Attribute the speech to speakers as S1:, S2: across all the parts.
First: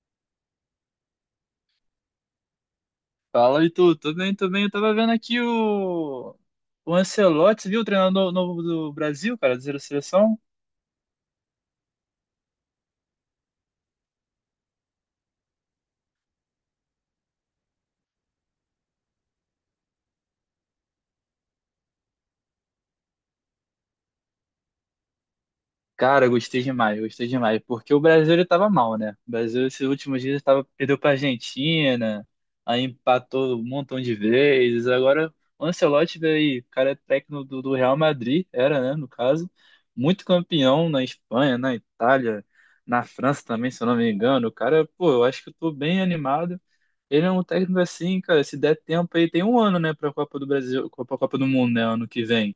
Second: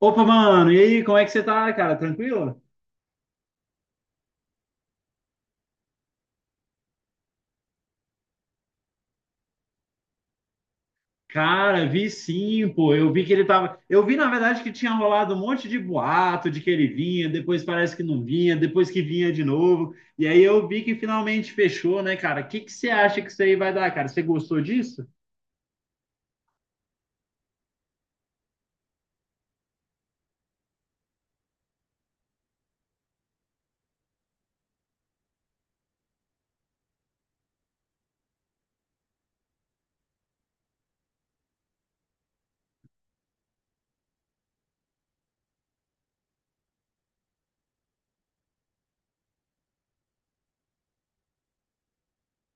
S1: Opa, mano, e aí, como é que você tá, cara? Tranquilo?
S2: Fala, Itu. Tudo bem, tudo bem. Eu tava vendo aqui o Ancelotti, viu? O treinador novo do Brasil, cara, da seleção.
S1: Cara, vi sim, pô. Eu vi que ele tava. Eu vi, na verdade, que tinha rolado um monte de boato de que ele vinha, depois parece que não vinha, depois que vinha de novo. E aí eu vi que finalmente fechou, né, cara? O que que você acha que isso aí vai dar, cara? Você gostou disso?
S2: Cara, gostei demais, gostei demais. Porque o Brasil, ele tava mal, né? O Brasil, esses últimos dias, tava, perdeu pra Argentina, aí empatou um montão de vezes. Agora, o Ancelotti veio, aí, o cara é técnico do Real Madrid, era, né, no caso. Muito campeão na Espanha, na Itália, na França também, se eu não me engano. O cara, pô, eu acho que eu tô bem animado. Ele é um técnico assim, cara, se der tempo aí, tem um ano, né, pra Copa do Brasil, pra Copa do Mundo, né, ano que vem.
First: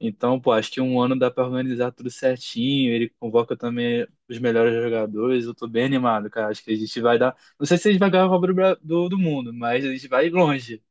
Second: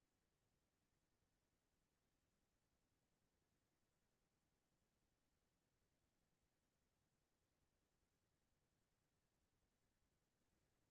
S2: Então, pô, acho que um ano dá pra organizar tudo certinho, ele convoca também os melhores jogadores, eu tô bem animado, cara, acho que a gente vai dar, não sei se a gente vai ganhar a Copa do Mundo, mas a gente vai longe.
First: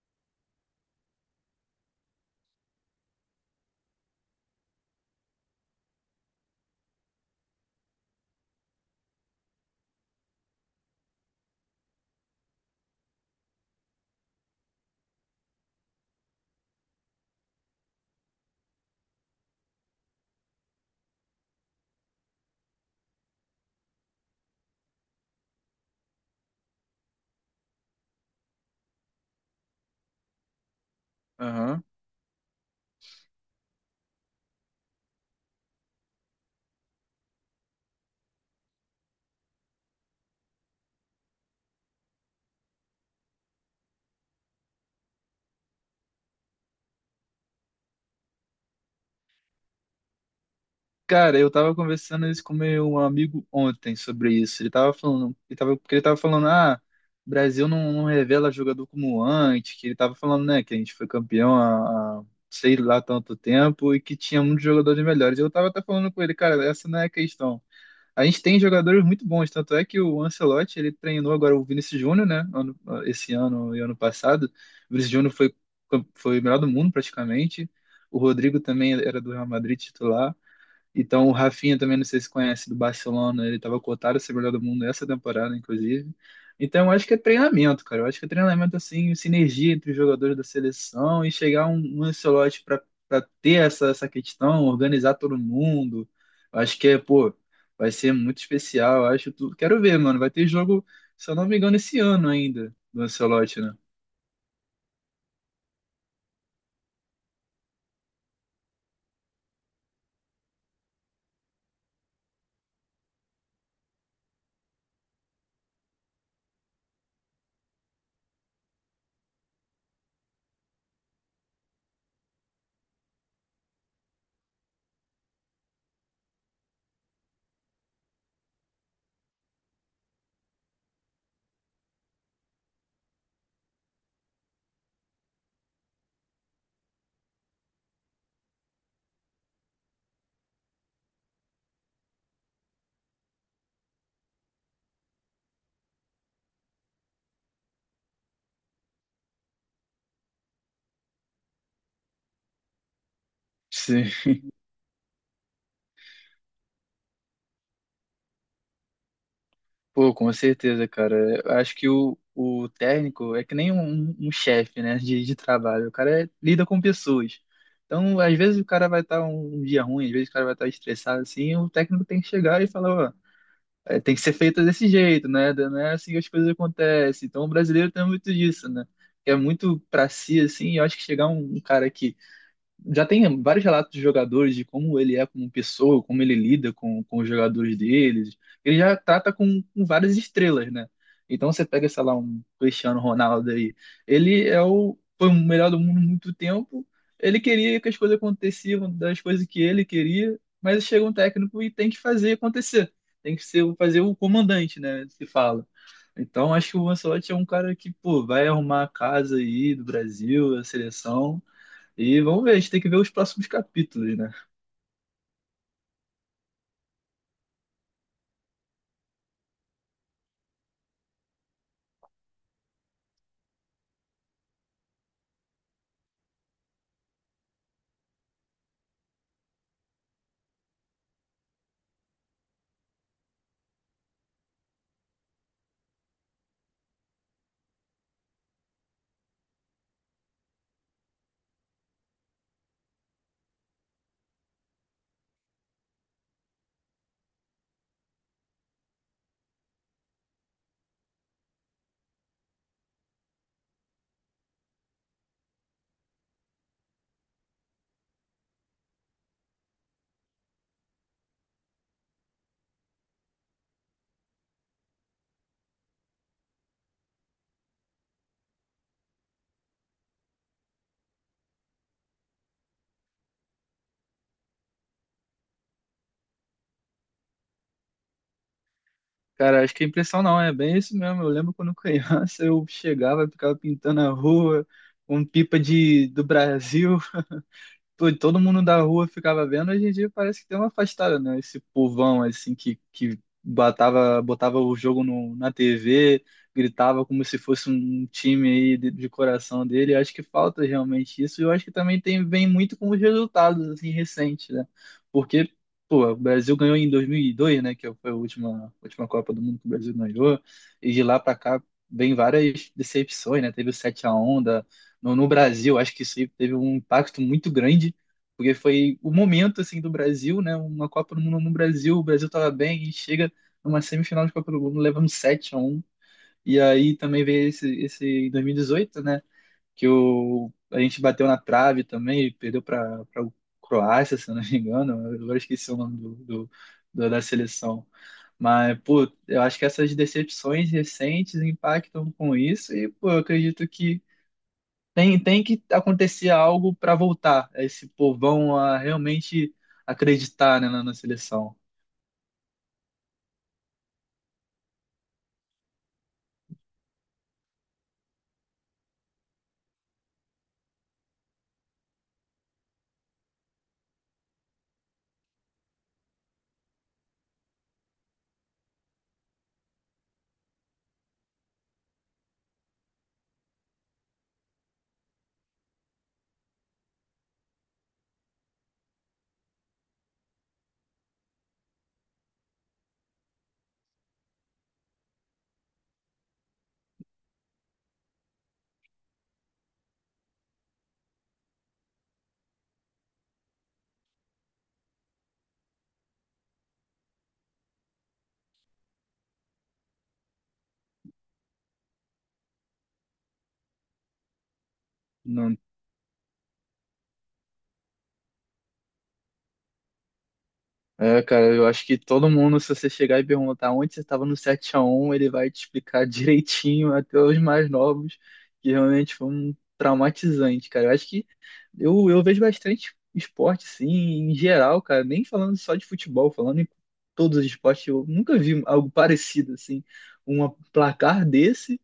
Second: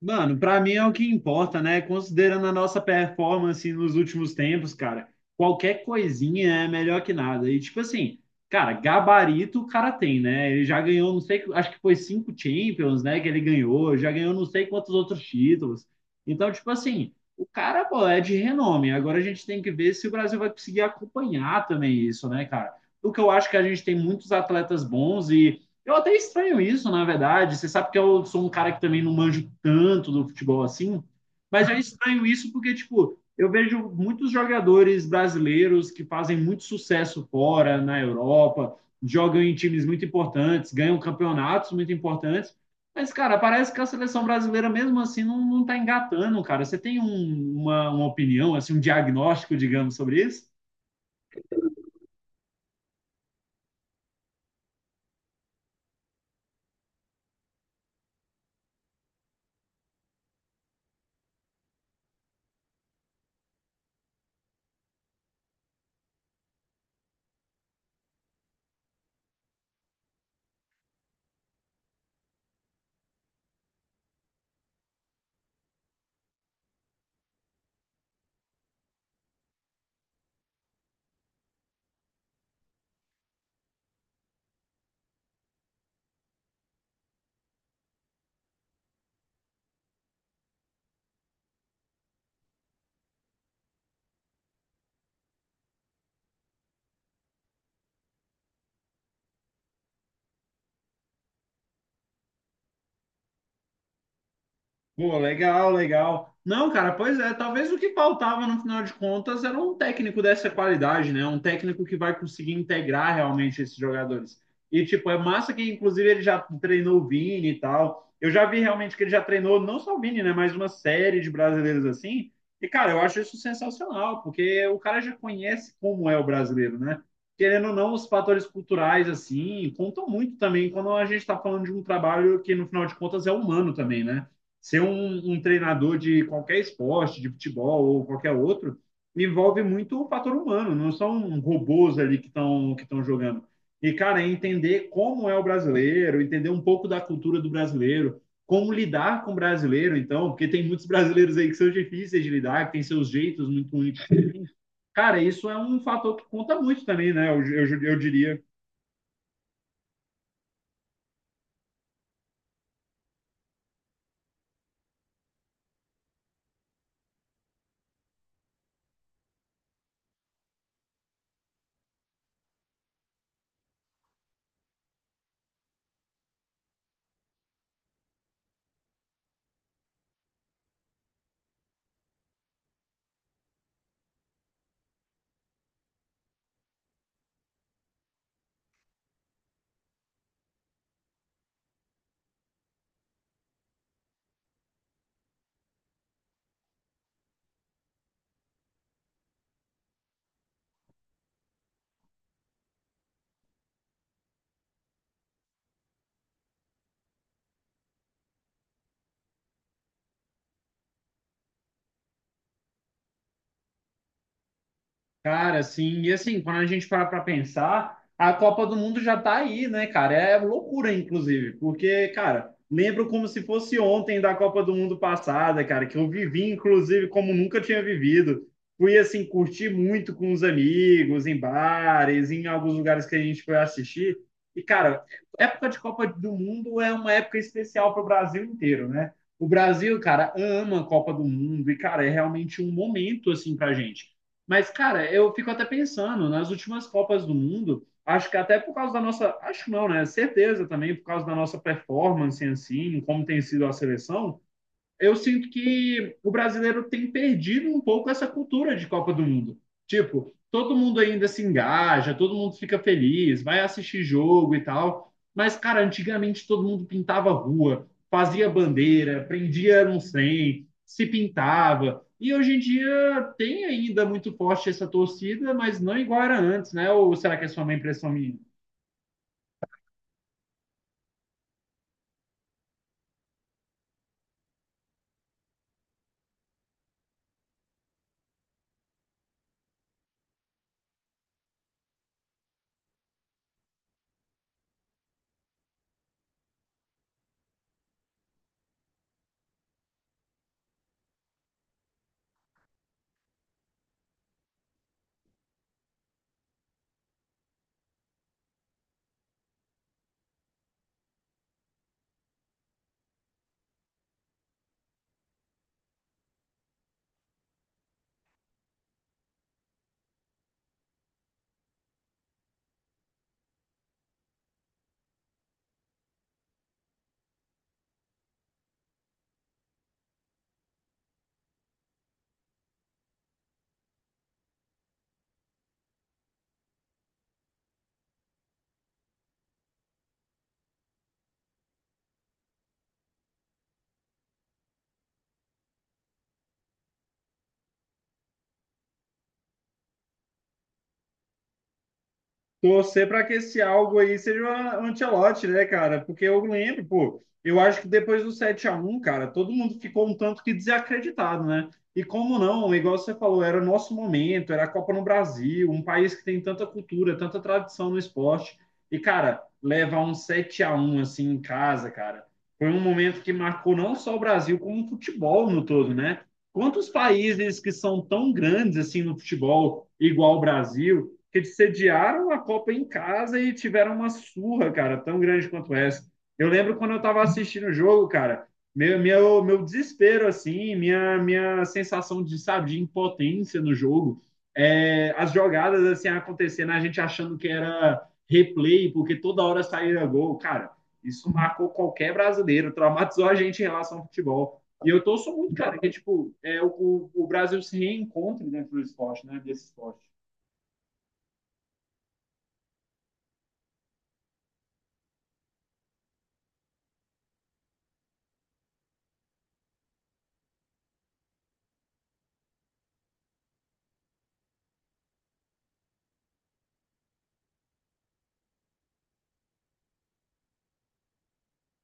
S1: Mano, pra mim é o que importa, né? Considerando a nossa performance nos últimos tempos, cara, qualquer coisinha é melhor que nada. E tipo assim, cara, gabarito o cara tem, né? Ele já ganhou, não sei, acho que foi cinco Champions, né? Que ele ganhou, já ganhou não sei quantos outros títulos. Então, tipo assim, o cara, pô, é de renome. Agora a gente tem que ver se o Brasil vai conseguir acompanhar também isso, né, cara? O que eu acho que a gente tem muitos atletas bons e eu até estranho isso, na verdade. Você sabe que eu sou um cara que também não manjo tanto do futebol assim, mas eu
S2: Aham.
S1: estranho isso porque, tipo, eu vejo muitos jogadores brasileiros que fazem muito sucesso fora, na Europa, jogam em times muito importantes, ganham campeonatos muito importantes, mas, cara, parece que a seleção brasileira, mesmo assim, não tá engatando, cara. Você tem uma opinião, assim, um diagnóstico, digamos, sobre isso?
S2: Cara, eu tava conversando isso com meu amigo ontem sobre isso. Ele tava falando, ele tava, porque ele tava falando, ah, o Brasil não revela jogador como antes, que ele tava falando, né, que a gente foi campeão há sei lá tanto tempo e que tinha muitos jogadores melhores. Eu tava até falando com ele, cara, essa não é a questão. A gente tem jogadores muito bons, tanto é que o Ancelotti, ele treinou agora o Vinícius Júnior, né, esse ano e ano passado. O Vinícius Júnior foi o melhor do mundo praticamente. O Rodrigo também era do Real Madrid titular. Então, o Rafinha também, não sei se conhece, do Barcelona, ele estava cotado a ser melhor do mundo essa temporada, inclusive. Então, eu acho que é treinamento, cara. Eu acho que é treinamento, assim, sinergia entre os jogadores da seleção e chegar um Ancelotti para ter essa questão, organizar todo mundo. Eu acho que é, pô, vai ser muito especial. Eu acho tudo. Quero ver, mano. Vai ter jogo, se eu não me engano, esse ano ainda, do Ancelotti, né?
S1: Pô, legal, legal. Não, cara, pois é, talvez o que faltava no final de contas era um técnico dessa qualidade, né? Um técnico que vai conseguir integrar realmente esses jogadores. E, tipo, é massa que, inclusive, ele já treinou o Vini e tal. Eu já vi realmente que ele já treinou, não só o Vini, né? Mas uma série de brasileiros assim. E, cara, eu acho isso sensacional, porque o cara já conhece como é o brasileiro, né? Querendo ou não, os fatores culturais, assim, contam muito também quando a gente está falando de um trabalho que, no final de contas, é humano também, né? ser um, um treinador de qualquer esporte, de futebol ou qualquer outro, envolve muito o fator humano, não são robôs ali que estão jogando. E, cara, é entender como é o brasileiro, entender um pouco da cultura do brasileiro, como lidar com o brasileiro, então, porque tem muitos brasileiros aí que são difíceis de lidar, que têm seus jeitos muito únicos.
S2: Sim.
S1: Cara, isso é um fator que conta muito também, né? Eu diria.
S2: Pô, com certeza, cara. Eu acho que o técnico é que nem um chefe, né, de trabalho. O cara lida com pessoas. Então, às vezes o cara vai estar um dia ruim, às vezes o cara vai estar estressado, assim, e o técnico tem que chegar e falar, ó, é, tem que ser feita desse jeito, né? Não é assim que as coisas acontecem. Então, o brasileiro tem muito disso, né? É muito pra si, assim, e eu acho que chegar um cara que já tem vários relatos de jogadores de como ele é como pessoa, como ele lida com os jogadores deles. Ele já trata com várias estrelas, né? Então você pega, sei lá, um Cristiano Ronaldo aí. Ele é foi o melhor do mundo há muito tempo. Ele queria que as coisas aconteciam das coisas que ele queria, mas chega um técnico e tem que fazer acontecer. Tem que ser, fazer o comandante, né? Se fala. Então acho que o Ancelotti é um cara que, pô, vai arrumar a casa aí do Brasil, a seleção e vamos ver, a gente tem que ver os próximos capítulos, né?
S1: Cara, assim, e assim, quando a gente para pensar, a Copa do Mundo já tá aí, né, cara? É loucura, inclusive, porque, cara, lembro como se fosse ontem da Copa do Mundo passada, cara, que eu vivi, inclusive, como nunca tinha vivido. Fui, assim, curtir muito com os amigos, em bares, em alguns lugares que a gente foi assistir. E, cara, época de Copa do Mundo é uma época especial para o Brasil inteiro, né? O Brasil, cara, ama a Copa do Mundo e, cara, é realmente um momento, assim, pra gente. Mas, cara, eu fico até pensando, nas últimas Copas do Mundo, acho que até por causa da nossa, acho não, né? Certeza também, por causa da nossa performance em si, em como tem sido a seleção, eu sinto que o brasileiro tem perdido um pouco essa cultura de Copa do Mundo. Tipo, todo mundo ainda se engaja, todo mundo fica feliz, vai assistir jogo e tal. Mas, cara, antigamente todo mundo pintava rua, fazia bandeira, prendia não sei, se pintava. E hoje em dia tem ainda muito forte essa torcida, mas não igual era antes, né? Ou será que é só uma impressão minha?
S2: Cara, acho que a impressão não, é bem isso mesmo. Eu lembro quando criança eu chegava, ficava pintando a rua com pipa do Brasil. Pô, todo mundo da rua ficava vendo, hoje em dia parece que tem uma afastada, né? Esse povão, assim, que batava botava o jogo no, na TV, gritava como se fosse um time aí de coração dele. Eu acho que falta realmente isso. E eu acho que também tem, vem muito com os resultados, assim, recentes, né? Porque, pô, o Brasil ganhou em 2002, né? Que foi a última Copa do Mundo que o Brasil ganhou. E de lá pra cá vem várias decepções, né? Teve o 7 a um no Brasil, acho que isso aí teve um impacto muito grande, porque foi o momento assim do Brasil, né? Uma Copa do Mundo no Brasil, o Brasil estava bem e chega numa semifinal de Copa do Mundo levando 7 a um. E aí também veio esse em 2018, né, que o a gente bateu na trave também, perdeu para Croácia, se eu não me engano, agora eu esqueci o nome da seleção. Mas, pô, eu acho que essas decepções recentes impactam com isso, e, pô, eu acredito que tem, tem que acontecer algo para voltar esse povão a realmente acreditar, né, na seleção.
S1: Torcer para que esse algo aí seja o Ancelotti, né, cara? Porque eu lembro, pô, eu acho que depois do 7 a 1 cara, todo mundo ficou um tanto que desacreditado, né? E como não, igual você falou, era o nosso momento, era a Copa no Brasil, um país que tem tanta cultura, tanta tradição no esporte. E, cara, levar um 7 a 1 assim em casa, cara, foi um momento que marcou não só o Brasil, como o futebol no todo, né? Quantos países que são tão grandes assim no futebol, igual o Brasil? Que eles sediaram a Copa em casa e tiveram uma surra, cara, tão grande quanto essa. Eu lembro quando eu estava assistindo o jogo, cara, meu desespero, assim, minha sensação de, sabe, de impotência no jogo, é, as jogadas, assim, acontecendo, a gente achando que era replay, porque toda hora saía gol, cara, isso marcou qualquer brasileiro, traumatizou a gente em relação ao futebol. E eu torço muito,
S2: Não,
S1: cara, que, tipo, é, o Brasil se reencontre dentro do esporte, né, desse esporte.
S2: é, cara, eu acho que todo mundo, se você chegar e perguntar onde você estava no sete a um ele vai te explicar direitinho, até os mais novos, que realmente foi um traumatizante, cara. Eu acho que eu vejo bastante esporte, sim, em geral, cara, nem falando só de futebol, falando em todos os esportes, eu nunca vi algo parecido, assim, um placar desse.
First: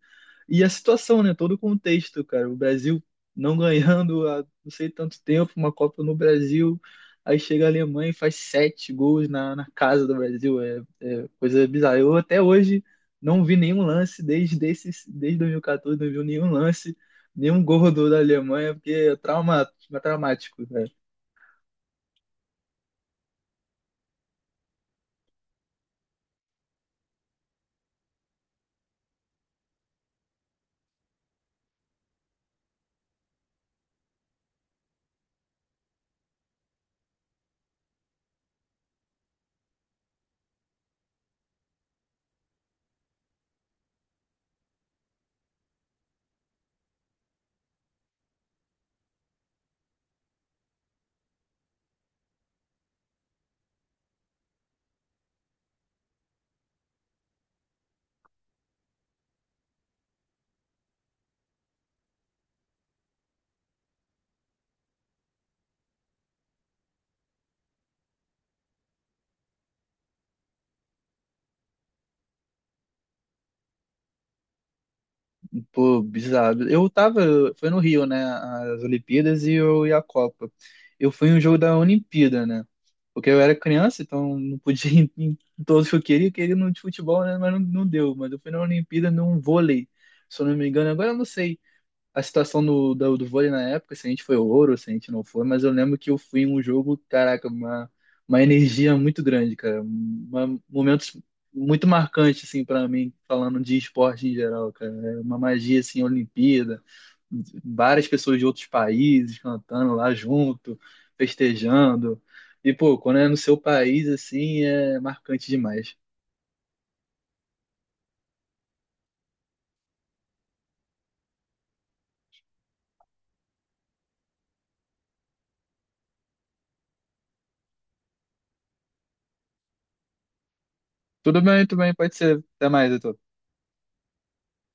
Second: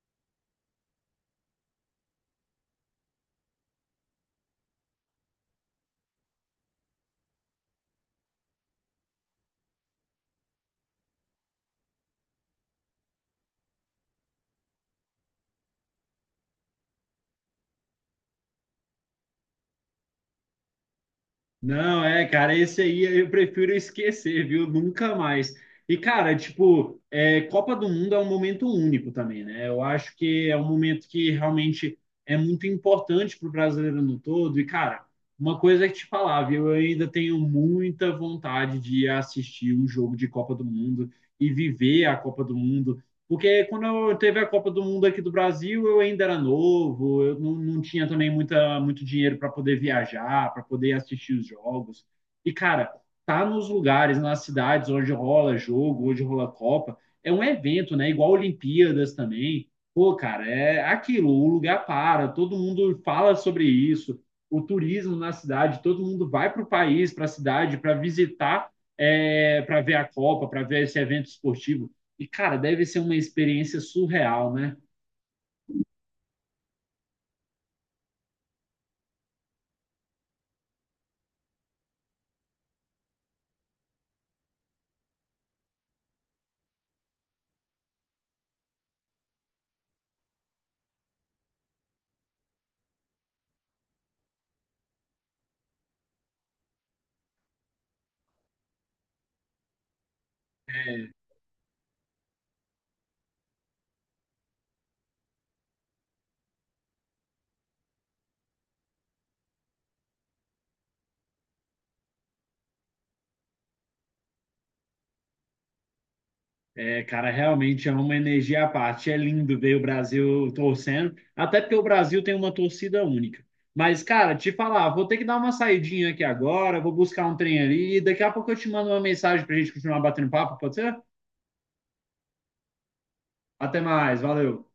S2: E a situação, né? Todo o contexto, cara. O Brasil não ganhando há não sei tanto tempo, uma Copa no Brasil. Aí chega a Alemanha e faz sete gols na casa do Brasil. É, é coisa bizarra. Eu até hoje não vi nenhum lance desde, esses, desde 2014, não vi nenhum lance, nenhum gol do da Alemanha, porque é trauma, traumático, né?
S1: Não, é, cara, esse aí eu prefiro esquecer, viu? Nunca mais. E, cara, tipo, é, Copa do Mundo é um momento único também, né? Eu acho que é um momento que realmente é muito importante para o brasileiro no todo. E, cara, uma coisa é te falar, viu? Eu ainda tenho muita vontade de assistir um jogo de Copa do Mundo e viver a Copa do Mundo. Porque quando eu teve a Copa do Mundo aqui do Brasil, eu ainda era novo, eu não tinha também muito dinheiro para poder viajar, para poder assistir os jogos. E, cara, tá nos lugares, nas cidades onde rola jogo, onde rola Copa, é um evento, né? Igual Olimpíadas também. Pô, cara, é aquilo, o lugar para, todo mundo fala sobre isso, o turismo na cidade, todo mundo vai para o país, para a cidade, para visitar, é, para ver a Copa, para ver esse evento esportivo. E, cara, deve ser uma experiência surreal, né?
S2: Pô, bizarro. Eu tava, foi no Rio, né? As Olimpíadas e, eu, e a Copa. Eu fui em um jogo da Olimpíada, né? Porque eu era criança, então não podia ir em todos que eu queria. Eu queria no de futebol, né? Mas não, não deu. Mas eu fui na Olimpíada num vôlei, se eu não me engano. Agora eu não sei a situação do vôlei na época, se a gente foi ouro, se a gente não foi, mas eu lembro que eu fui em um jogo, caraca, uma energia muito grande, cara. Uma, momentos muito marcantes, assim, para mim, falando de esporte em geral, cara. É uma magia, assim, Olimpíada, várias pessoas de outros países cantando lá junto, festejando. E, pô, quando é no seu país, assim, é marcante demais.
S1: É, cara, realmente é uma energia à parte. É lindo ver o Brasil torcendo, até porque o Brasil tem uma torcida única. Mas, cara, te falar, vou ter que dar uma saidinha aqui agora, vou buscar um trem ali, e daqui a pouco eu te mando uma mensagem pra gente continuar batendo papo, pode ser?
S2: Tudo bem, pode ser. Até mais, Heitor.
S1: Até mais, valeu.